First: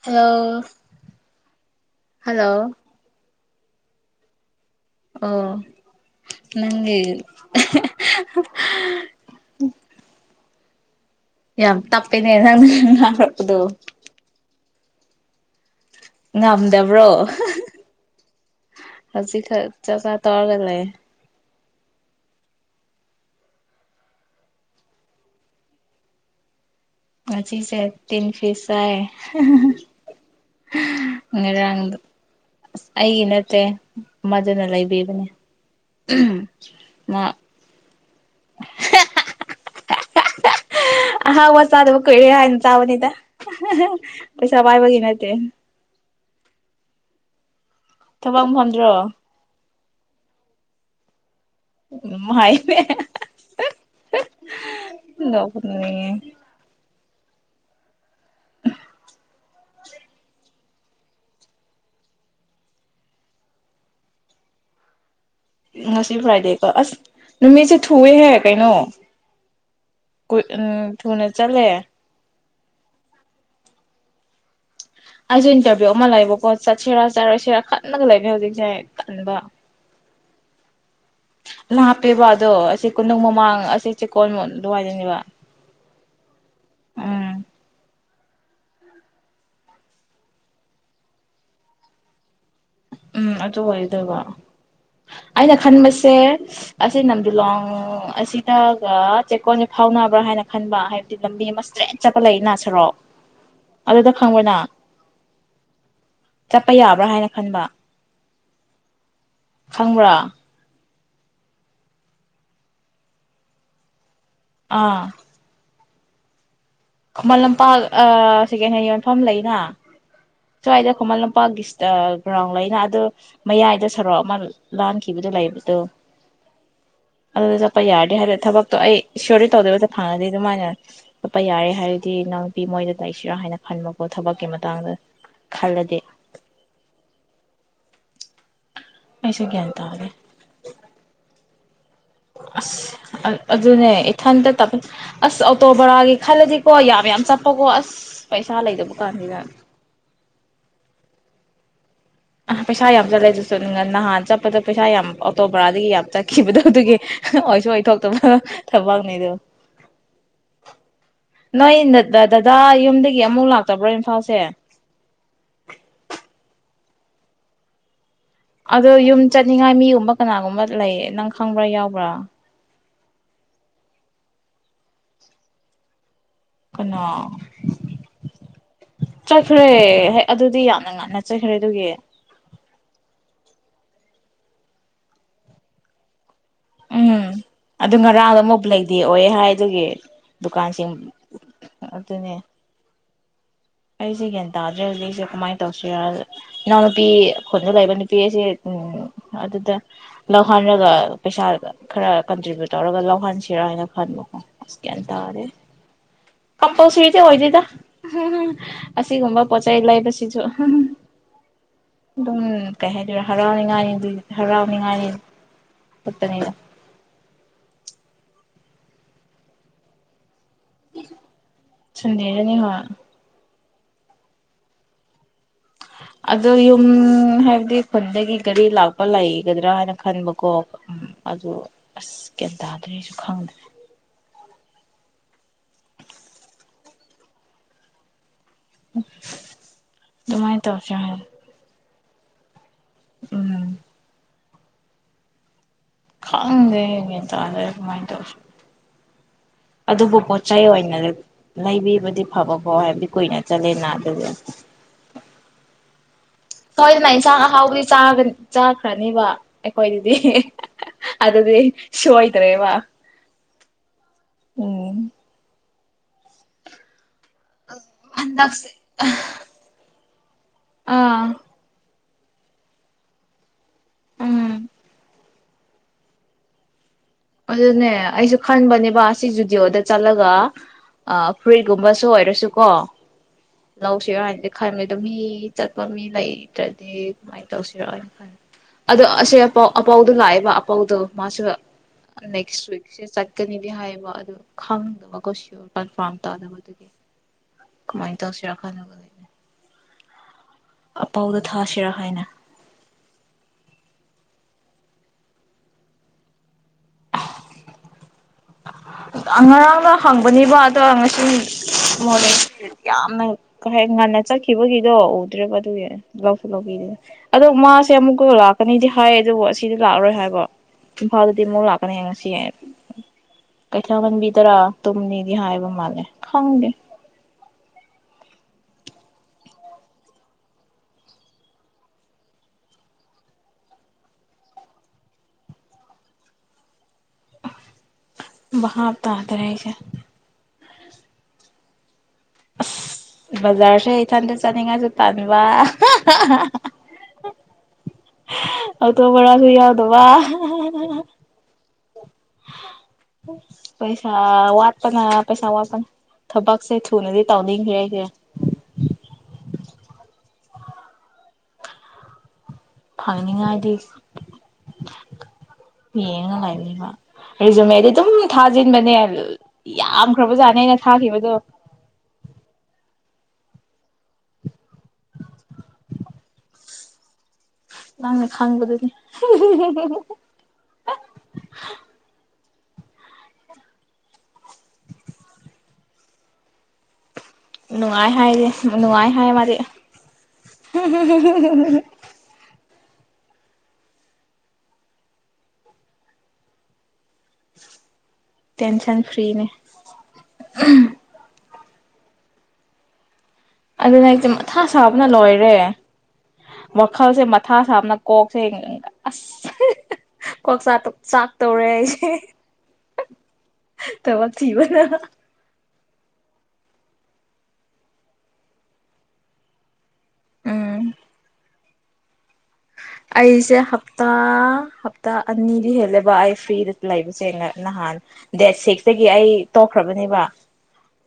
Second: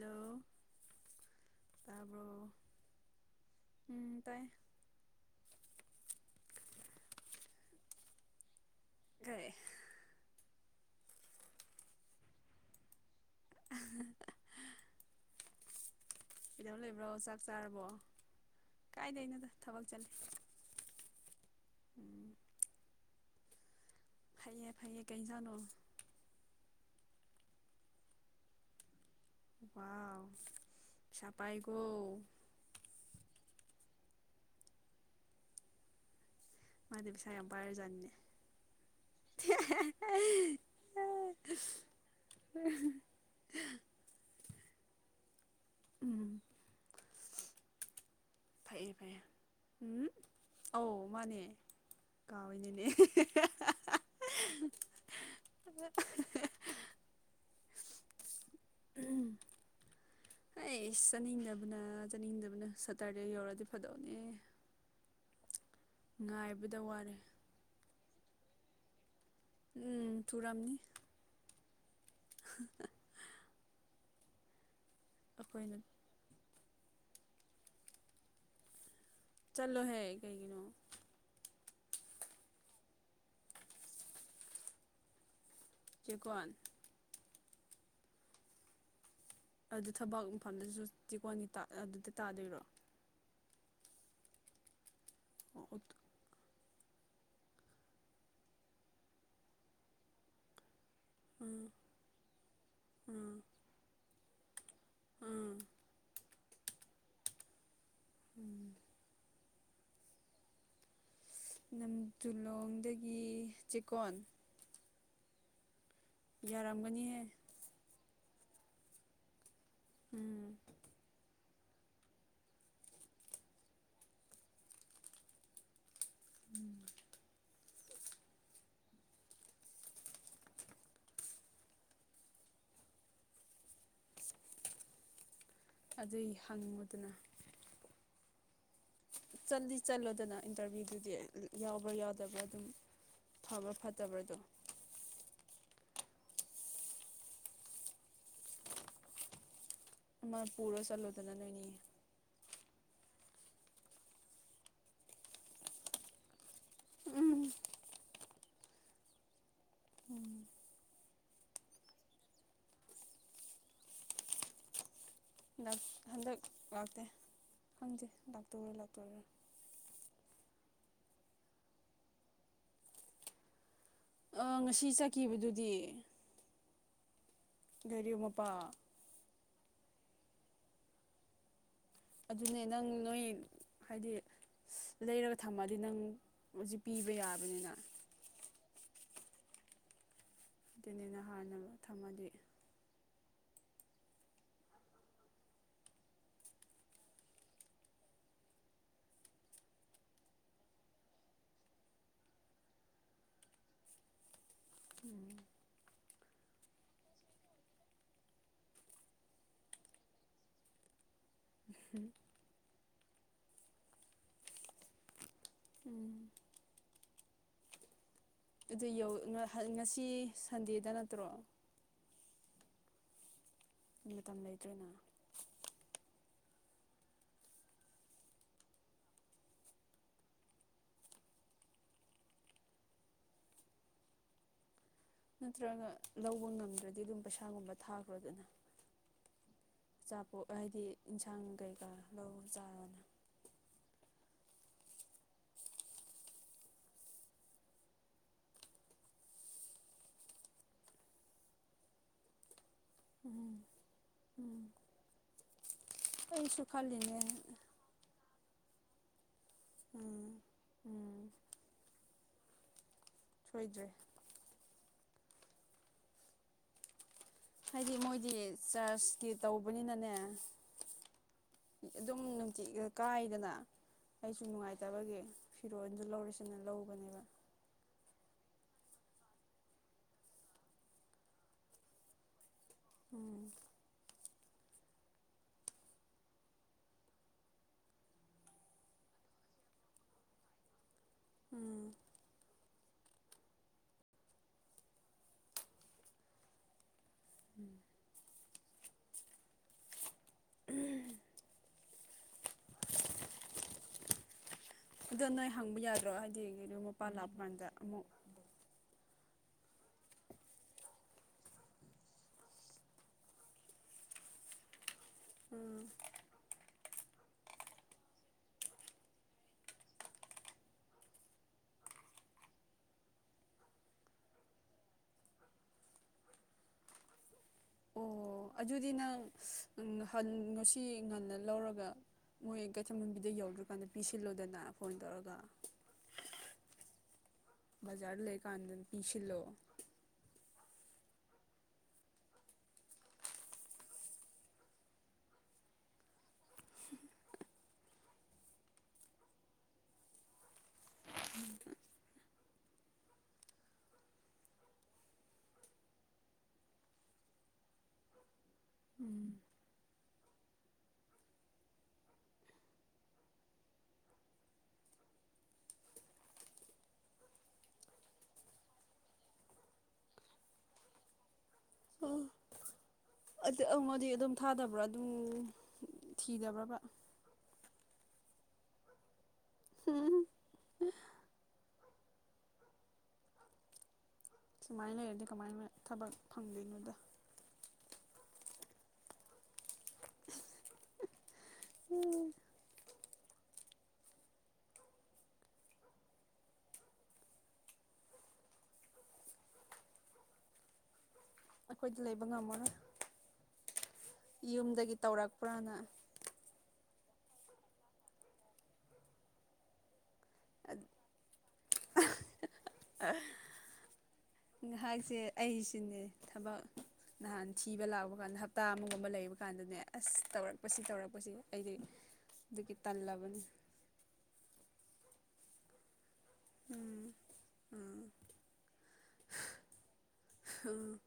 Hello hello ꯎ ꯇꯥꯏ ꯑꯣ ꯅꯪꯒꯤ ꯀꯩ ꯌꯥꯝ ꯇꯄꯅꯦ ꯀꯗꯣ ꯀꯩꯗꯧ ꯉꯝꯗꯕ꯭ꯔꯣ ꯂꯩꯕ꯭ꯔꯣ ꯆꯥꯛ ꯆꯥꯔꯕꯣ ꯀꯥꯏꯗꯩꯅꯣꯗ ꯍꯧꯖꯤꯛꯈꯛ ꯊꯕꯛ ꯆꯥꯛ ꯆꯥ ꯆꯠꯂꯤ ꯇꯧꯔꯒ ꯂꯩ ꯎꯝ ꯐꯩꯌꯦ ꯐꯩꯌꯦ ꯀꯩꯖꯥꯠꯅꯣ ꯉꯆꯁꯦ ꯇꯤꯟ ꯐꯤꯤꯁꯦ ꯋꯥꯎ ꯄꯩꯁꯥ ꯄꯥꯏꯀꯣ ꯉꯔꯥꯡꯗ ꯑꯁ ꯑꯩꯒꯤ ꯅꯠꯇꯦ ꯃꯗꯨꯅ ꯂꯩꯕꯤꯕꯅꯦ ꯃꯥꯗꯤ ꯄꯩꯁꯥ ꯌꯥꯝ ꯄꯥꯏꯔꯖꯥꯠꯅꯦ ꯑꯍꯥꯎ ꯋꯥ ꯆꯥꯗꯕ ꯀꯣꯏꯔꯦ ꯍꯥꯏꯅ ꯆꯥꯕꯅꯤꯗ ꯄꯩꯁꯥꯕꯥꯥꯏꯕꯒꯤꯅꯥꯠꯇꯦ ꯎꯝ ꯊꯕꯛ ꯐꯝꯗ꯭ꯔꯣ ꯐꯩꯌꯦ ꯐꯩꯌꯦ ꯎꯝ ꯑꯧ ꯃꯥꯅꯦ ꯀꯥꯎꯋꯤꯅꯦꯅꯦ [unintelligible] ꯎꯝ ꯑꯩ ꯆꯥꯅꯤꯡꯗꯕꯅ ꯆꯠꯅꯤꯡꯗꯕꯅ ꯁꯇꯔꯗꯦ ꯌꯧꯔꯗꯤ ꯐꯗꯧꯅꯦ ꯉꯁꯤ ꯐ꯭ꯔꯥꯏꯗꯦ ꯀ ꯉꯥꯏꯕꯗ ꯑꯁ ꯋꯥꯔꯦ ꯅꯨꯃꯤꯁꯦ ꯊꯨꯦ ꯍꯦ ꯀꯩꯅꯣ ꯎꯝ ꯀ ꯎꯝ ꯊꯨꯔꯝꯅꯤ ꯊꯨꯅ ꯆꯠꯂꯦ ꯑꯁꯨ ꯑꯩꯈꯣꯏꯅ ꯏꯟꯇꯔꯚꯤꯁꯌ ꯑꯃꯥꯏ ꯂ ꯀꯣ ꯆꯠꯁꯤꯔꯥ- ꯆꯥꯔꯣꯏꯁꯤꯔꯥ ꯈꯟꯕꯗ ꯂꯩꯕꯅꯦ ꯍꯧꯖꯤꯛꯁꯦ꯫ ꯇꯟꯕ ꯆꯂꯣ ꯍꯦ! ꯀꯩꯒꯤꯅꯣ? ꯂꯥꯞꯄꯦꯕ ꯑꯗꯣ ꯑꯁꯤ ꯀꯣꯅꯨꯡ ꯃꯃꯥꯡ ꯑꯁꯤ ꯆꯦꯀꯣꯜ ꯑꯗꯨꯋꯥꯏꯗꯅꯦꯕ꯫ ꯆꯦꯀꯣꯟ ꯎꯝ ꯑꯗꯨ ꯊꯕꯛ ꯃꯐꯝꯗꯨꯁꯨ ꯆꯤꯀꯣꯟꯒꯤ ꯇꯥ ꯑꯗꯨꯗ ꯇꯥꯗꯣꯏꯔꯣ? ꯎꯝ ꯑꯗꯨ ꯋꯥꯏꯗ ꯒꯣ ꯑꯩꯅ ꯑꯣ ꯈꯟꯕꯁꯦ ꯑꯁꯤ ꯅꯝꯗꯤꯂꯣꯡ ꯑꯁꯤꯗꯒ ꯆꯦꯛꯀꯣꯟꯁꯦ ꯐꯥꯎꯅꯕ꯭ꯔꯥ ꯍꯥꯏꯅ ꯈꯟꯕ ꯍꯥꯏꯕ ꯂꯝꯕꯤ ꯑꯃ ꯎꯝ ꯏꯁꯇ꯭ꯔꯦꯠ ꯆꯠꯄ ꯂꯩꯅ ꯁꯔꯣꯛ ꯎꯝ ꯑꯗꯨꯗ ꯈꯪꯕꯔꯥꯅꯥ? ꯎꯝ꯫ ꯆꯠꯄ ꯌꯥꯕ꯭ꯔꯥ ꯍꯥꯏꯅ ꯈꯟꯕ ꯎꯝ꯫ ꯈꯪꯕ꯭ꯔꯥ? ꯅꯝ ꯗꯨꯂꯣꯡꯗꯒꯤ ꯆꯦꯛꯀꯣꯟ ꯑꯥ꯫ ꯌꯥꯔꯝꯒꯅꯤꯍꯦ ꯃꯂ ꯄ ꯑ ꯁꯦꯀꯦꯟ ꯍꯦꯟ ꯌꯣꯟꯐꯝ ꯂꯩꯅ ꯎꯝ ꯁ꯭ꯋꯥꯏꯗ ꯈꯨꯃꯟ ꯂꯝꯄꯥꯛꯀꯤ ꯒ꯭ꯔꯥꯎꯟ ꯂꯩꯅ ꯑꯗꯨ ꯃꯌꯥꯏꯗ ꯁꯔꯣꯛ ꯑꯃ ꯂꯥꯟꯈꯤꯕꯗꯨ ꯂꯩꯕꯗꯣ ꯎꯝ꯫ ꯑꯗꯨꯗ ꯆꯠꯄ ꯌꯥꯔꯗꯤꯦ ꯍꯥꯏꯕꯗꯤ ꯊꯕꯛꯇꯣ ꯑꯩ ꯏꯁꯣꯔꯗꯤ ꯇꯧꯗꯣꯏꯕꯗ ꯐꯪꯉꯗꯤ ꯑꯗꯨꯃꯥꯏꯅ ꯆꯠꯄ ꯌꯥꯔꯦ ꯍꯥꯏꯔꯗꯤ ꯅꯨꯄꯤ ꯃꯣꯏꯗ ꯂꯩꯁꯤꯔꯥ ꯍꯥꯏꯅ ꯈꯟꯕꯀꯣ ꯊꯕꯛꯀꯤ ꯃꯇꯥꯡꯗ ꯈꯜꯂꯗꯤ ꯑꯗꯨꯏ ꯍꯪꯉꯨꯗꯅ ꯫ ꯑꯩꯁꯨ ꯒ꯭ꯌꯥꯟ ꯆꯠꯇꯤ ꯇꯥꯗꯦ ꯆꯜꯂꯣꯗꯅ ꯏꯟꯇꯔꯚꯤꯌꯨꯗꯨꯗꯤ ꯫ ꯌꯥꯎ ꯑꯁ ꯑꯗꯨꯅꯦ ꯐꯠꯇꯕ꯭ꯔꯥꯗꯣ ꯏꯊꯟꯇ ꯇ ꯑꯁ ꯑꯣꯇꯣ ꯕꯣꯔꯥꯒꯤ ꯈꯜꯂꯗꯤꯀꯣ ꯌꯥꯝ- ꯌꯥꯝ ꯆꯠꯄꯀꯣ ꯑꯁ ꯄꯩꯁꯥ ꯂꯩꯗꯕ ꯀꯥꯟꯁꯤꯗ ꯑꯃ ꯄꯨꯔꯣ ꯆꯠꯂꯣꯗꯅ ꯅꯣꯏꯅꯤꯒꯤ꯫ ꯑ ꯄꯩꯁꯥ ꯌꯥꯝ ꯆꯠꯂꯦ ꯑꯗꯨꯁꯨ ꯅꯍꯥꯟ ꯆꯠꯄꯗ ꯄꯩꯁꯥ ꯌꯥꯝ ꯑꯣꯇꯣ ꯕꯔꯥꯗꯒꯤ ꯌꯥꯝ ꯆꯠꯈꯤꯕꯗ ꯫ ꯑꯗꯨꯒꯤ ꯎꯝ ꯑꯣꯏꯁꯨ ꯑꯣꯏꯊꯣꯛꯇꯕ ꯊꯕꯛꯅꯤꯗꯨ ꯎꯝ꯫ ꯅꯣꯏ ꯗꯗꯥ ꯌꯨꯝꯗꯒꯤ ꯑꯃꯨꯛ ꯂꯥꯛꯇꯕ꯭ꯔꯣ ꯏꯝꯐꯥꯜꯁꯦ? ꯗ ꯍꯟꯗꯛ ꯂꯥꯛ ꯇꯦ ꯈꯪꯖꯦ ꯑꯗꯣ ꯌꯨꯝ ꯆꯠꯅꯤꯡꯉꯥꯏ ꯃꯤꯒꯨꯝꯕ ꯀꯅꯥꯒꯨꯝꯕ ꯂꯩꯌꯦ ꯅꯪ ꯈꯪꯕ꯭ꯔꯥ ꯌꯥꯎꯕ꯭ꯔꯥ? ꯑ ꯉꯁꯤ ꯆꯠꯈꯤꯕꯗꯨꯗꯤ ꯀꯅꯥ? ꯒꯔꯤ ꯃꯄꯥ ꯆꯠꯈ꯭ꯔꯦ ꯍ ꯑꯗꯨꯗꯤ ꯌꯥꯝꯅ ꯉꯟꯅ ꯆꯠꯈ꯭ꯔꯦ ꯑꯗꯨꯒꯤ ꯑꯗꯨꯅꯦ ꯅꯪ ꯅꯣꯏ ꯍꯥꯏꯗꯤ ꯂꯩꯔꯒ ꯊꯝꯃꯑꯗꯤ ꯅꯪ ꯍꯧꯖꯤꯛ ꯎꯝ ꯄꯤꯕ ꯌꯥꯕꯅꯤꯅ ꯑꯗꯨ ꯉꯔꯥꯒ ꯃꯣꯕꯂ ꯗꯤ ꯑꯣꯏ ꯍꯥꯏ ꯑꯗꯨꯒꯤ ꯗꯨꯀꯥꯟꯁꯤꯡ ꯑꯗꯨꯅꯤꯅ ꯍꯥꯟꯅ ꯊꯝꯃꯗꯤ ꯑꯗꯨꯅꯦ ꯑꯩꯁꯦ ꯒ꯭ꯌꯥꯟ ꯇꯥꯗ꯭ꯔꯦ ꯍꯧꯖꯤꯛ ꯑꯩꯁꯦ ꯀꯃꯥꯏꯅ ꯇꯧꯁꯤꯔꯥ ꯏꯅꯥꯎꯅꯄꯤ ꯈꯣꯟꯗ ꯂꯩꯕ ꯅꯨꯄꯤꯁꯦ ꯎ ꯑꯗꯨꯗ ꯂꯧꯍꯟꯔꯒ ꯄꯩꯁꯥ ꯈꯔ ꯀꯟꯇ꯭ꯔꯤꯕ꯭ꯌꯨꯠ ꯇꯧꯔꯒ ꯂꯧꯍꯟꯁꯤꯔꯥ ꯍꯥꯏꯅ ꯈꯟꯕꯀꯣ ꯑꯁꯀ ꯇꯔꯦ ꯀꯄꯧ ꯁꯨꯔꯤꯗꯤ ꯑꯣꯏꯗꯣꯏꯗ ꯑꯁꯤꯒꯨꯝꯕ ꯄꯣꯠꯆꯩ ꯂꯩꯕꯁꯤꯁꯨ ꯑꯗꯨꯝ ꯀꯩꯦ ꯍꯔꯥꯎꯅꯤꯉꯥꯏꯅꯤ ꯑꯗꯨ ꯍꯔꯥꯎꯅꯤꯉꯥꯏꯅꯤ ꯎꯝ ꯄꯨꯠꯇꯅꯩꯅ ꯑꯗꯨ ꯌ ꯉꯁꯤ ꯁꯟꯗꯦꯗ ꯅꯠꯇ꯭ꯔꯣ ꯌꯥꯅꯤ ꯍ ꯃꯇꯝ ꯂꯩꯇ꯭ꯔꯦꯅ ꯑꯣ ꯌꯨꯝ ꯍꯥꯏꯕꯗꯤ ꯈꯨꯟꯗꯒꯤ ꯒꯥꯔꯤ ꯂꯥꯛꯄ ꯂꯩꯒꯗ꯭ꯔꯥ ꯍꯥꯏꯅ ꯈꯟꯕꯀꯣ ꯎꯝ ꯑꯗꯨ ꯑꯁ ꯒ꯭ꯌꯥꯟ ꯇꯥꯗ꯭ꯔꯦꯁꯨ ꯈꯪꯗ꯭ꯔꯦ ꯅꯠꯇ꯭ꯔꯒ ꯂꯧꯕ ꯉꯝꯗ꯭ꯔꯗꯤ ꯑꯗꯨꯝ ꯄꯩꯁꯥꯒꯨꯝꯕ ꯊꯥꯈ꯭ꯔꯣꯗꯅ ꯑꯆꯥꯄꯣꯠ ꯑꯗꯨꯃꯥꯏꯅ ꯍꯥꯏꯗꯤ ꯇꯧꯁꯦ ꯍꯥꯏ ꯌꯦꯟꯁꯥꯡ ꯀꯩꯀꯥ ꯂꯧꯖꯥꯔꯅꯤ ꯎꯝ ꯈꯪꯗꯦ ꯌꯦ ꯇꯗ ꯀꯃꯥꯏꯅ ꯇꯧꯁꯨ ꯑꯗꯨꯕꯨ ꯄꯣꯠꯆꯩ ꯑꯣꯏꯅ ꯂꯩꯕꯤꯕꯗꯤ ꯐꯕ ꯍ ꯍꯥꯏꯦꯕꯤ ꯀꯅ ꯎꯝ ꯆꯂꯦ ꯅꯅꯥꯗꯖ ꯎꯝ ꯑꯩꯁꯨ ꯍꯣꯏ ꯈꯜꯂꯤꯅꯦ ꯆꯥ ꯍꯥꯎꯕꯨꯗꯤ ꯆꯥꯒ ꯆ ꯀꯅꯤꯕ ꯑꯩꯈꯣꯏ ꯑꯗꯨꯗꯤ ꯎꯝ ꯎꯝ ꯑꯗꯨꯗꯤ ꯁꯣ ꯠꯇꯦ ꯋꯥ ꯁꯣꯏꯗ꯭ꯔꯦ ꯍꯥꯏꯗꯤ ꯃꯣꯏꯗꯤ ꯅꯛꯁ ꯆꯔꯆꯀꯤ ꯇꯧꯕꯅꯤꯅꯅꯦ [unintelligible] ꯑꯥ ꯑꯗꯨꯝ ꯅꯨꯡꯇꯤꯠ ꯀꯥꯏꯗꯅ ꯑꯩꯁꯨ ꯎꯝ ꯅꯨꯡꯉꯥꯏꯇꯕꯒꯤ ꯐꯤꯔꯣꯜꯗꯨ ꯂꯧꯔꯁꯤꯅ ꯂꯧꯕꯅꯦꯕ ꯑꯗꯨꯅꯦ ꯑꯩꯁꯨ ꯈꯟꯕꯅꯦꯕ ꯁꯤ ꯖꯨꯗꯤꯑꯣꯗ ꯆꯠꯂꯒ ꯐꯨꯔꯤꯠꯒꯨꯝꯕꯁꯨ ꯑꯣꯏꯔꯁꯨ ꯀꯣ ꯎꯝ ꯂꯧꯁꯤꯔ ꯍꯥꯏ ꯈꯟꯕꯅꯦ ꯑꯗꯣ ꯃꯤ ꯆꯠꯄ ꯃꯤ ꯂꯩꯇ꯭ꯔꯗꯤ ꯀꯃꯥꯏꯅ ꯇꯧꯁꯤꯔꯑꯣꯅ ꯈ ꯑꯗꯣ ꯑꯁꯥꯎ ꯑꯄꯥꯎꯗꯣ ꯂꯥꯛꯑꯦꯕ ꯑꯄꯥꯎꯗꯣ ꯃꯥꯁꯨ ꯎꯝ ꯅꯦꯛꯁ ꯋꯤꯛꯁꯦ ꯆꯠꯀꯅꯤꯗꯤ ꯍꯥꯏꯕ ꯑꯗꯨ ꯈꯪꯗꯕꯀꯣ ꯁꯤꯌꯣꯔ ꯀꯟꯐꯥꯔꯝ ꯇꯥꯗꯕ ꯑꯗꯨꯒꯤ ꯀꯃꯥꯏ ꯇꯧꯁꯤꯔ [unintelligible] ꯑꯄꯥꯥꯎꯗ ꯊꯁꯤꯔꯥ ꯍꯥꯏꯅ ꯑꯗꯣ ꯅꯣꯏ ꯍꯪꯕ ꯌꯥꯗ꯭ꯔꯣ ꯍꯥꯏꯗꯤ ꯀꯩꯅꯣ ꯃꯄꯥ ꯂꯥꯛꯄ ꯀꯥꯟꯗ ꯑꯃꯨꯛ ꯉꯔꯥꯡꯅ ꯍꯪꯕꯅꯤꯕ ꯑꯗꯣ ꯉꯁꯤ ꯃꯣꯔꯦ ꯌꯥꯝꯅ ꯀꯩ ꯍꯥꯏ ꯉꯟꯅ ꯆꯠꯈꯤꯕꯒꯤ ꯗꯣ ꯎꯗ꯭ꯔꯦꯕ ꯎꯝ ꯑꯗꯨꯒꯤ ꯂꯧꯁꯨ ꯂꯧꯕꯤꯕꯅꯦ ꯑꯗꯣ ꯃꯥꯁꯦ ꯑꯃꯨꯛꯀ ꯂꯥꯛꯀꯅꯤꯗꯤ ꯍꯥꯏꯌꯦ ꯑꯗꯨꯕꯨ ꯑꯁꯤꯗꯤ ꯂꯥꯛꯑꯔꯣꯏ ꯍꯥꯏꯕ ꯏꯝꯐꯥꯜꯗꯗꯤ ꯑꯃꯨꯛ ꯂꯥꯛꯀꯅꯤ ꯉꯁꯤ ꯀꯩꯊꯥꯍꯟꯕꯤꯗꯔꯥ ꯇꯨꯝꯝꯅꯤꯗꯤ ꯍꯥꯏꯕ ꯃꯥꯜꯂꯦ ꯈꯪꯗꯦ ꯑꯣ ꯑꯗꯨꯗꯤ ꯅꯪ ꯉꯁꯤ ꯉꯟꯅ ꯂꯧꯔꯒ ꯃꯣꯏ ꯀꯩꯊꯟ ꯃꯕꯤꯗ ꯌꯧꯗ꯭ꯔꯀꯥꯟꯗ ꯄꯤꯁꯤꯜꯂꯣꯗꯅ ꯐꯣꯟ ꯇꯧꯔꯒ ꯕꯖꯥꯔ ꯂꯩꯀꯥꯟꯗꯅ ꯚꯥꯞ ꯄꯤꯁꯤꯜꯂꯣ ꯇꯥꯗ꯭ꯔꯦ ꯑꯩꯁꯦ ꯑꯁ ꯕꯖꯥꯔꯁꯦ ꯏꯊꯟꯗ ꯆꯥꯅꯤꯡꯉꯥꯏꯁꯨ ꯇꯥꯟꯕ ꯑꯣꯇꯣ ꯕꯔꯥꯁꯨ ꯌꯥꯎꯗꯕ ꯄꯩꯁꯥ ꯋꯥꯠꯄꯅ ꯄꯩꯁꯥ ꯋꯥꯄ ꯊꯕꯛꯁꯨ ꯊꯨ ꯅꯗꯤ ꯇꯧꯅꯤꯡꯈ꯭ꯔꯦ ꯑꯩꯗꯤ ꯎꯝ ꯐꯪꯅꯤꯡꯉꯥꯏꯗꯤ ꯌꯦꯡꯅꯉꯥꯏꯅꯤꯕ ꯔꯤꯖꯨꯃꯦꯗꯤ ꯑꯗꯨꯝ ꯊꯥꯖꯤꯟꯕꯅꯦ ꯌꯥꯝꯈ꯭ꯔꯕꯖꯥꯠꯅꯦ ꯑꯩꯅ ꯊꯥꯈꯤꯕꯗꯣ ꯑꯣꯉꯗꯤ ꯑꯗꯨꯝ ꯊꯥꯗꯕ꯭ꯔꯥ ꯑꯗꯨꯝ ꯊꯤꯗꯕ꯭ꯔꯕ꯭ꯔꯥ ꯅꯪ ꯈꯪꯕꯗꯨꯅꯤ [unintelligible] ꯁꯨꯃꯥꯏꯅ ꯂꯩꯔꯗꯤ ꯀꯃꯥꯏꯅ ꯊꯕꯛ ꯐꯪꯗꯣꯏꯅꯣꯗ ꯅꯨꯡꯉꯥꯏ ꯍꯥꯏꯔꯤ ꯅꯨꯡꯉꯥꯏ ꯍꯥꯏ ꯃꯥꯗꯤ [unintelligible] ꯇꯦꯟꯁꯟ ꯐ꯭ꯔꯤꯅꯤ ꯑꯩꯈꯣꯏꯗꯤ ꯂꯩꯕ ꯉꯝꯃꯔꯣꯏ ꯑꯗꯨꯅ ꯑꯩꯁꯦ ꯃꯊꯥ ꯌꯨꯝꯗꯒꯤ ꯁꯥꯕꯅ ꯂꯣꯏꯔꯦ ꯇꯧꯔꯛꯄ꯭ꯔꯅ ꯋꯥꯈꯜꯁꯦ ꯃꯊꯥ ꯁꯥꯕꯅ ꯀꯣꯛꯁꯦ ꯑꯁ ꯀꯋꯥꯛꯆꯥꯛ ꯆꯥꯛ ꯇꯧꯔꯦ ꯑꯩꯁꯦ ꯊꯕꯛ ꯊꯤꯕꯅ ꯉꯥꯏꯍꯥꯛꯁꯦ ꯑꯩꯁꯤꯅꯦ ꯊꯕꯛ ꯅꯍꯥꯟ ꯊꯤꯕ ꯂꯥꯛꯄ ꯀꯥꯟꯗ ꯍꯞꯇꯥ ꯑꯃꯒꯨꯝꯕ ꯂꯩꯕ ꯀꯥꯟꯗꯅꯦ ꯑꯁ ꯇꯧꯔꯛꯄꯁꯤ ꯎꯝ ꯇꯧꯔꯛꯄꯁꯤ ꯑꯩꯗꯤ ꯑꯗꯨꯒꯤ ꯇꯜꯂꯕꯅꯤ ꯑꯩꯁꯦ ꯍꯞꯇꯥ ꯅꯤꯗꯤ ꯍꯦꯂꯦꯕꯏ ꯐ꯭ꯔꯤꯗ ꯎꯝ ꯂꯩꯕꯁꯦ ꯅꯍꯥꯟ ꯗꯦꯠ ꯁꯤꯛꯁꯇꯒꯤ ꯑꯩ ꯇꯣꯛꯈ꯭ꯔꯕꯅꯦꯕ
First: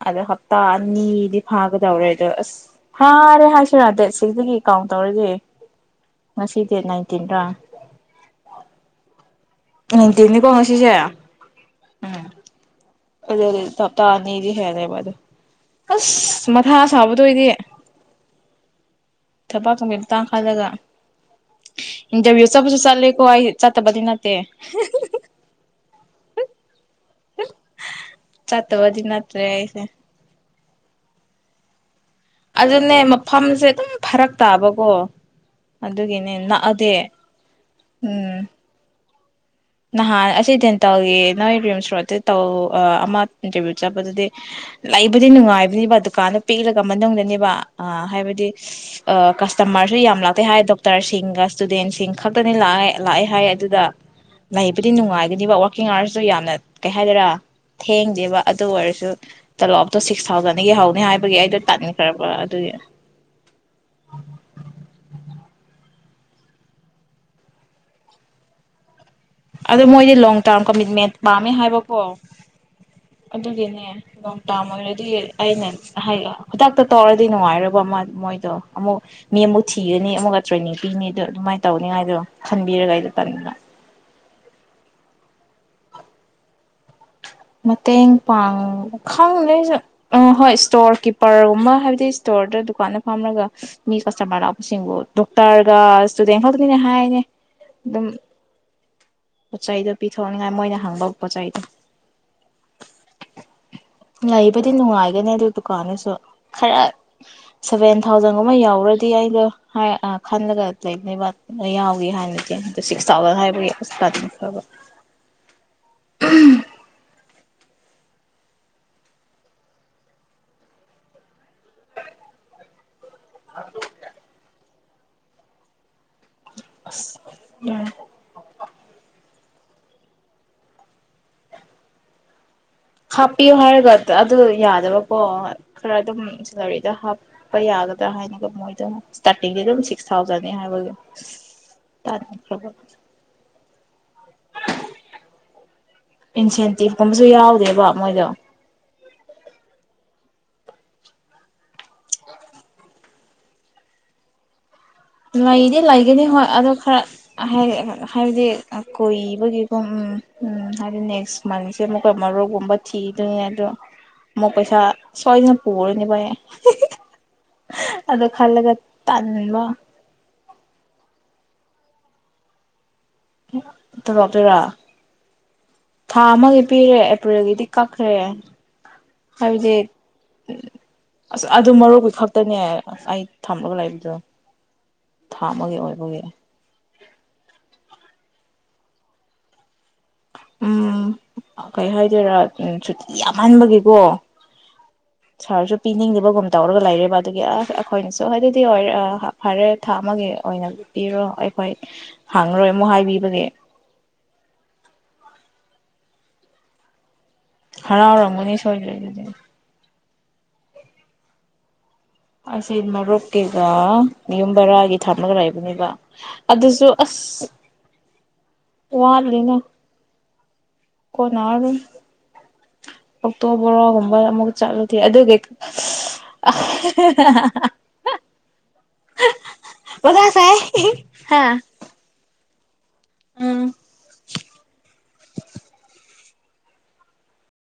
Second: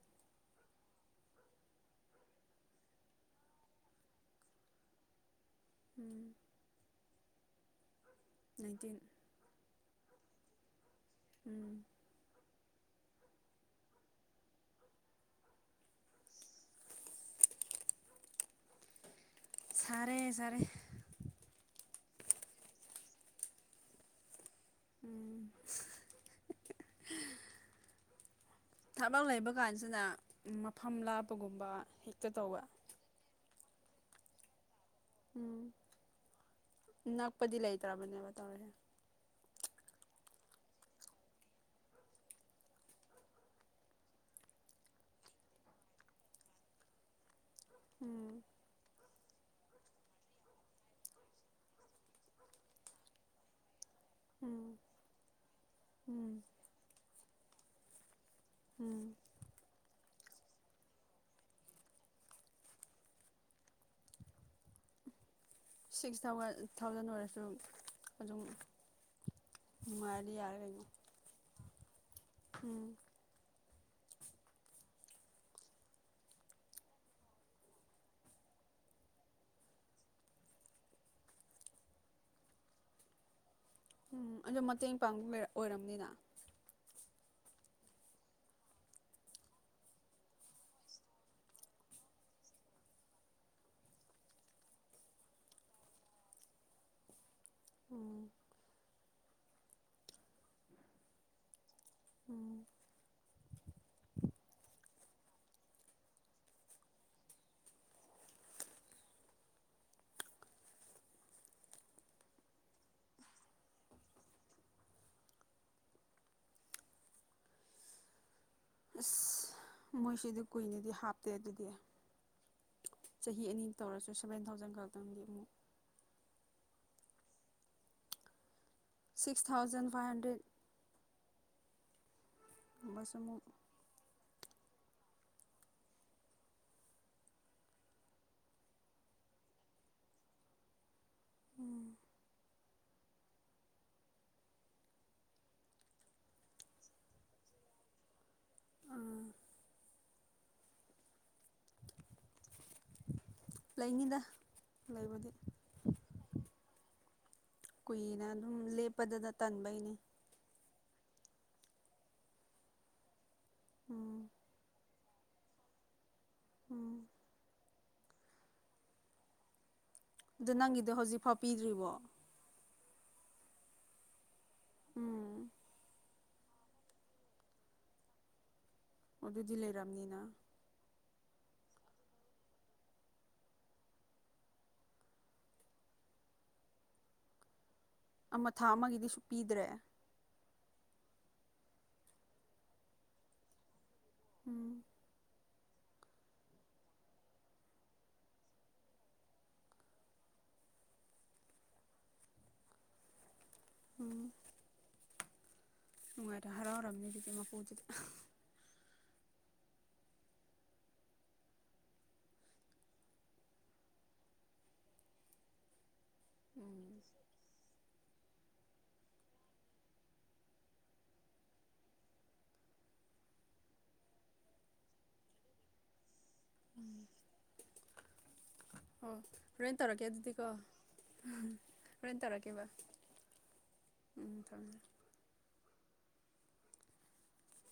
ꯑꯗꯣ ꯞꯇꯥ ꯑꯅꯤꯗꯤ ꯐꯥꯒꯗꯧꯔꯦ ꯑꯗꯣ ꯑꯁ ꯐꯥꯔꯦ ꯍꯥꯏꯁꯤꯔꯥ ꯗꯦꯠ ꯁꯤꯛꯁꯇꯗꯒꯤ ꯀꯥꯎꯟ ꯇꯧꯔꯗꯤ ꯎꯝ ꯃꯁꯗ ꯌꯦ ꯅꯥꯏꯇꯤꯟ꯭ꯔꯥ ꯅꯥꯏꯟꯇꯤꯟ ꯅꯤꯡꯇꯤꯅꯤꯀꯣ ꯉ ꯁꯤꯁꯦ ꯎꯝ ꯑꯗꯨ ꯑꯗꯨꯗꯤ ꯇꯞꯇꯥ ꯑꯅꯤꯗꯤ ꯍꯦꯜꯂꯦꯕ ꯑꯗꯨ ꯑꯁ ꯃꯊꯥ ꯁꯥꯕꯗ ꯑꯣꯏꯗꯤ ꯊꯕꯥꯛ ꯇꯕꯤ ꯁꯥꯔꯦ ꯁꯥꯔꯦ ꯇꯥꯡꯈꯜꯂꯒ ꯏꯟꯇꯔꯚꯤꯌꯨ ꯆꯠꯄꯁꯨ ꯆꯠꯂꯦꯀꯣ ꯑꯩ ꯆꯠꯇꯕꯗꯤ ꯅꯠꯇꯦ ꯎꯝ [unintelligible] [unintelligible] ꯊꯕꯛ ꯅꯠꯇ꯭ꯔꯦ ꯂꯩꯕ ꯑꯩꯁꯦ ꯀꯥꯟꯁꯤꯗ ꯃꯐꯝ ꯂꯥꯞ ꯒꯨꯝꯕ ꯍ ꯑꯗꯨꯅꯦ ꯃꯐꯝꯁꯦ ꯑꯗꯨꯝ ꯐꯔꯛ ꯇꯥꯕ ꯀꯣ ꯎꯝ ꯑꯗꯨꯒꯤꯅꯦ ꯅꯛꯑꯗꯤ ꯅꯛꯄꯗꯤ ꯂꯩꯇ꯭ꯔꯕꯅꯦꯕ ꯎꯝ ꯇꯧꯔꯤꯁꯦ ꯅꯍꯥꯟ ꯑꯁꯤ ꯗꯦꯟꯇꯧꯒꯤ ꯅꯣꯏ ꯔꯤꯝꯁ ꯔꯣꯗꯇ ꯇꯧ ꯑꯃ ꯏꯟꯇꯔꯚꯤꯌꯨ ꯆꯠꯄꯗꯨꯗꯤ ꯂꯩꯕꯨꯗꯤ ꯅꯨꯡꯉꯥꯏꯕꯅꯤꯕ ꯗꯨꯀꯥꯟꯗ ꯄꯤꯛꯂꯒ ꯃꯅꯨꯡꯗꯅꯦꯕ ꯑ ꯎꯝ ꯍꯥꯏꯕꯗꯤ ꯀꯁꯇꯃꯔꯁꯨ ꯌꯥꯝ ꯂꯥꯛꯇꯦ ꯍꯥꯏ ꯗꯣꯛꯇꯔꯁꯤꯡꯒ ꯏꯁꯇꯨꯗꯦꯟꯁꯤꯡ ꯈꯛꯇꯅꯤ ꯂꯑꯦ ꯂꯥꯛꯑꯦ ꯍꯥꯏ ꯑꯗꯨꯗ ꯎꯝ ꯂꯩꯕꯨꯗꯤ ꯅꯨꯡꯉꯥꯏꯒꯅꯤꯕ ꯋꯥꯔꯀꯤꯡ ꯑꯋꯥꯔꯁꯨ ꯎꯝ ꯌꯥꯝꯅ ꯀꯩ ꯍꯥꯏꯗꯣꯏꯔꯥ ꯊꯦꯡꯡ ꯗꯦꯕ ꯑꯗꯨ ꯎꯝ ꯑꯣꯏꯔꯁꯨ ꯇꯂꯣꯞ ꯇꯣ ꯁꯤꯛꯁ ꯊꯥꯎꯖꯟꯗꯒꯤ ꯍꯧꯧꯅꯤ ꯍꯥꯏꯕꯒꯤ ꯑꯩꯗꯣ ꯇꯥꯟꯅꯤꯡꯈ꯭ꯔꯕ ꯑꯗꯨꯒꯤ ꯁꯤꯛꯁ ꯊꯥꯎꯖꯟ ꯑꯣꯏꯔꯁꯨ ꯑꯗꯨꯝ ꯑꯣ ꯃꯣꯏꯗꯤ ꯅꯨꯡꯉꯥꯏꯔꯗꯤ ꯂꯣꯡ ꯌꯥꯔꯦ ꯇꯥꯔꯝ ꯀꯩꯅꯣ ꯀꯃꯤꯠꯃꯦꯟ ꯄꯥꯝꯃꯦ ꯍꯥꯏꯕꯀꯣ ꯎꯝ ꯑꯗꯨꯒꯤꯅꯦ ꯅ ꯇꯥꯝꯃꯔꯦ ꯑꯗꯨꯒꯤ ꯑꯩꯅ ꯍꯗꯥꯛꯇ ꯇꯧꯔꯗꯤ ꯅꯨꯡꯉꯥꯏꯕ ꯑꯃ ꯃꯣꯏꯗꯣ ꯑꯃꯨꯛ ꯃꯤ ꯑꯃꯨꯛ ꯊꯤꯒꯅꯤ ꯑꯃꯛꯒ ꯇ꯭ꯔꯦꯅꯤꯡ ꯄꯤꯅꯤ ꯑꯗꯨꯗꯣ ꯑꯗꯨꯃꯥꯏꯅ ꯇꯧꯅꯤꯉꯥꯏꯗꯣ ꯈꯟꯕꯤꯔꯒ ꯑꯩꯗ ꯄꯟꯕ ꯎꯝ ꯑꯗꯨ ꯃꯇꯦꯡ ꯄꯥꯡꯕ ꯑꯣꯏꯔꯕꯅꯤꯅ ꯃꯇꯦꯡ ꯄꯥꯡ ꯈꯪ ꯑ ꯍꯣꯏ ꯏꯁꯇꯣꯔ ꯀꯤꯞꯄꯔꯒꯨꯝꯕ ꯍꯥꯏꯕꯗꯤ ꯏꯁꯇꯣꯔꯗ ꯗꯨꯀꯥꯟꯗ ꯐꯥꯝꯔꯒ ꯃꯤ ꯀꯁꯇꯃꯔ ꯂꯥꯛꯄꯁꯤꯡꯕꯨ ꯗꯣꯛꯇꯔꯒ ꯏꯁꯇꯨꯗꯦꯟ ꯈꯛꯇꯅꯤꯅꯦ ꯍꯥꯏꯅꯦ ꯑꯗꯨꯝ ꯎꯝ ꯄꯣꯠ ꯆꯩꯗꯣ ꯄꯤꯊꯣꯛꯅꯤꯡꯉꯥꯏ ꯃꯣꯏꯅ ꯍꯪꯕ ꯄꯣꯠꯆ ꯆꯩꯗꯣ ꯎꯝ ꯂꯩꯕꯗꯤ ꯅꯨꯡꯉꯥꯏꯒꯅꯤ ꯑꯗꯨ ꯗꯨꯀꯥꯟꯗꯨꯁꯨ ꯈꯔ ꯁꯚꯦꯟ ꯊꯥꯎꯖꯟꯒꯨꯝꯕ ꯌꯥꯎꯔꯗꯤ ꯑꯩꯗꯣ ꯈꯜꯂꯒ ꯂꯩꯕ ꯌꯥꯎꯈꯤ ꯍꯥꯏꯅꯤꯗꯤꯦ ꯑ ꯁꯤꯛꯁ ꯊꯥꯎꯖꯟ ꯍꯥꯏꯕꯒꯤꯀ ꯐꯕ ꯑꯁ ꯃꯣꯏꯁꯤ ꯑꯗꯨ ꯀꯨꯏꯅꯗꯤ ꯍꯥꯞꯇꯦ ꯑꯗꯨꯗꯤ ꯆꯍꯤ ꯑꯅꯤ ꯇꯧꯔꯁꯨ ꯁꯕꯦꯟ ꯊꯥꯎꯖꯟꯈꯛ ꯃꯇꯝꯇꯥꯡꯒꯤ ꯑꯃꯨꯛ ꯎꯝ ꯁꯤꯛꯁ ꯊꯥꯎꯖꯟ ꯐꯥꯏꯚ ꯍꯟꯗ꯭ꯔꯦꯠ ꯑꯃꯨꯛ ꯍꯥꯄꯤ ꯑꯣꯍꯥꯒꯗ ꯑꯗ ꯑꯗꯨ ꯌꯥꯗꯕꯀꯣ ꯈꯔ ꯑꯗꯨꯝ ꯁꯦꯂꯔꯤꯗ ꯍꯥꯞꯄ ꯌꯥꯒꯗ꯭ꯔꯥ ꯍꯥꯏꯅꯒ ꯃꯣꯏꯗ ꯁ꯭ꯇꯥꯔꯇꯤꯡꯗꯤ ꯑꯗꯨꯝ ꯁꯤꯛꯁ ꯊꯥꯎꯖꯟꯅꯤ ꯍꯥꯏꯕꯒꯤ ꯎꯝ ꯇ ꯍ ꯏꯟꯁꯦꯟꯇꯤꯞ ꯀꯨꯝꯕꯁꯨ ꯌꯥꯎꯗꯦꯕ ꯃꯣꯏꯗꯣ ꯑꯥ ꯂꯩꯅꯤꯗ ꯂꯩꯕꯨꯗꯤ ꯂꯩꯗꯤ ꯂꯩꯒꯅꯤ ꯍꯣꯏ ꯑꯗꯣ ꯈꯔ ꯀꯨꯏꯅ ꯍꯥꯏꯕꯗꯤ ꯑꯗꯨꯝ ꯂꯦꯞꯄꯗꯗ ꯀꯣꯏꯕꯒꯤꯒꯨꯝ ꯇꯟꯕꯩꯅꯤ ꯎꯝ ꯎꯝ ꯍꯥꯏꯗꯤ ꯅꯦꯛꯁ ꯃꯟꯁꯦ ꯑꯃꯨꯛꯀ ꯃꯔꯣꯛꯒꯨꯝꯕ ꯊꯤ ꯑꯗꯨꯅꯣ ꯎꯝ ꯃꯣꯏ ꯄꯩꯁꯥ ꯁꯋꯥꯗꯅ ꯄꯨ ꯄꯨꯋꯥꯣꯏꯅꯤ ꯄꯥꯏꯦ ꯎꯝ [unintelligible] ꯑꯗꯣ ꯈꯜꯂꯒ ꯇꯟꯕ ꯑꯗ ꯅꯪꯒꯤꯗꯤꯣ ꯍꯧꯖꯤꯛꯐꯥꯎ ꯄꯤꯗ꯭ꯔꯤꯕꯣ [unintelligible] ꯀ ꯇꯔꯥ ꯎꯝ ꯊꯥ ꯑꯃꯒꯤ ꯄꯤꯔꯦ ꯑꯦꯄ꯭ꯔꯤꯜꯒꯤꯗꯤ ꯀꯛꯈ꯭ꯔꯦ ꯑꯗꯨꯗꯤ ꯍꯥꯏꯕꯗꯤ ꯂꯩꯔꯕꯔꯕꯅꯤꯅ ꯑꯁ ꯑꯗꯨ ꯃꯔꯨꯞꯄꯤ ꯈꯛꯇꯅꯦ ꯑꯩ ꯊꯝꯂꯒ ꯂꯩꯕꯗꯣ ꯊꯥꯝꯃꯒꯦ ꯑꯣꯏꯕꯒꯤ ꯑꯃ ꯊꯥ ꯑꯃꯒꯤꯗꯤ ꯁꯨꯛ ꯄꯤꯗ꯭ꯔꯦ ꯎꯝ ꯀꯩ ꯍꯥꯏꯗꯣꯏꯔꯥ ꯁꯨꯇꯤ ꯌꯥꯝꯍꯟꯕꯒꯤꯀꯣ ꯎꯝ ꯁꯥꯔꯁꯨ ꯄꯤꯅꯤꯡꯂꯤꯕꯒꯨꯝ ꯇꯧꯔꯒ ꯂꯩꯔꯦꯕ ꯑꯗꯨꯒꯤ ꯑꯁ ꯑꯩꯈꯣꯏꯅꯁꯨ ꯍꯥꯏꯗꯤꯔ ꯐꯔꯦ ꯊꯥ ꯑꯃꯒꯤ ꯑꯣꯏꯅ ꯄꯤꯔꯣ ꯑꯩꯈꯣꯏ ꯍꯪꯉꯔꯣꯏ ꯑꯃꯨꯛ ꯍꯥꯏꯕꯤꯕꯒꯤ ꯎꯝ ꯅꯨꯡꯉꯥꯏꯔꯦ ꯍꯔꯥꯎꯔꯝ ꯍꯔꯥꯎ ꯔꯃꯣꯅꯤ ꯁꯣꯏ ꯂ ꯑꯗꯨ ꯑꯁꯤ ꯃꯔꯣꯛꯀꯤꯒ ꯌꯌꯨꯝ ꯕꯔꯥꯒꯤ ꯊꯝꯃꯒ ꯂꯩꯥꯛꯕꯅꯦꯕ ꯑꯗꯨꯁꯨ ꯎꯝ ꯑꯁ ꯋꯥꯠꯂꯤꯅ ꯀꯣꯅ ꯑꯗꯨꯝ ꯑꯣꯛꯇꯣ ꯕꯣꯔꯣꯒꯨꯝꯕ ꯑꯃꯨꯛ ꯆꯠꯂꯗꯤ ꯑꯗꯨ [unintelligible] ꯑꯣ ꯍꯣꯔꯦꯟꯅ ꯇꯧꯔꯛꯀꯦ ꯃꯊꯥ ꯑꯗꯨꯗꯤꯀꯣ ꯁꯥꯏ ꯍꯥ ꯍꯣꯔꯅ ꯇꯧꯔꯛꯀꯦ ꯀ ꯎꯝ ꯎꯝ ꯐꯝ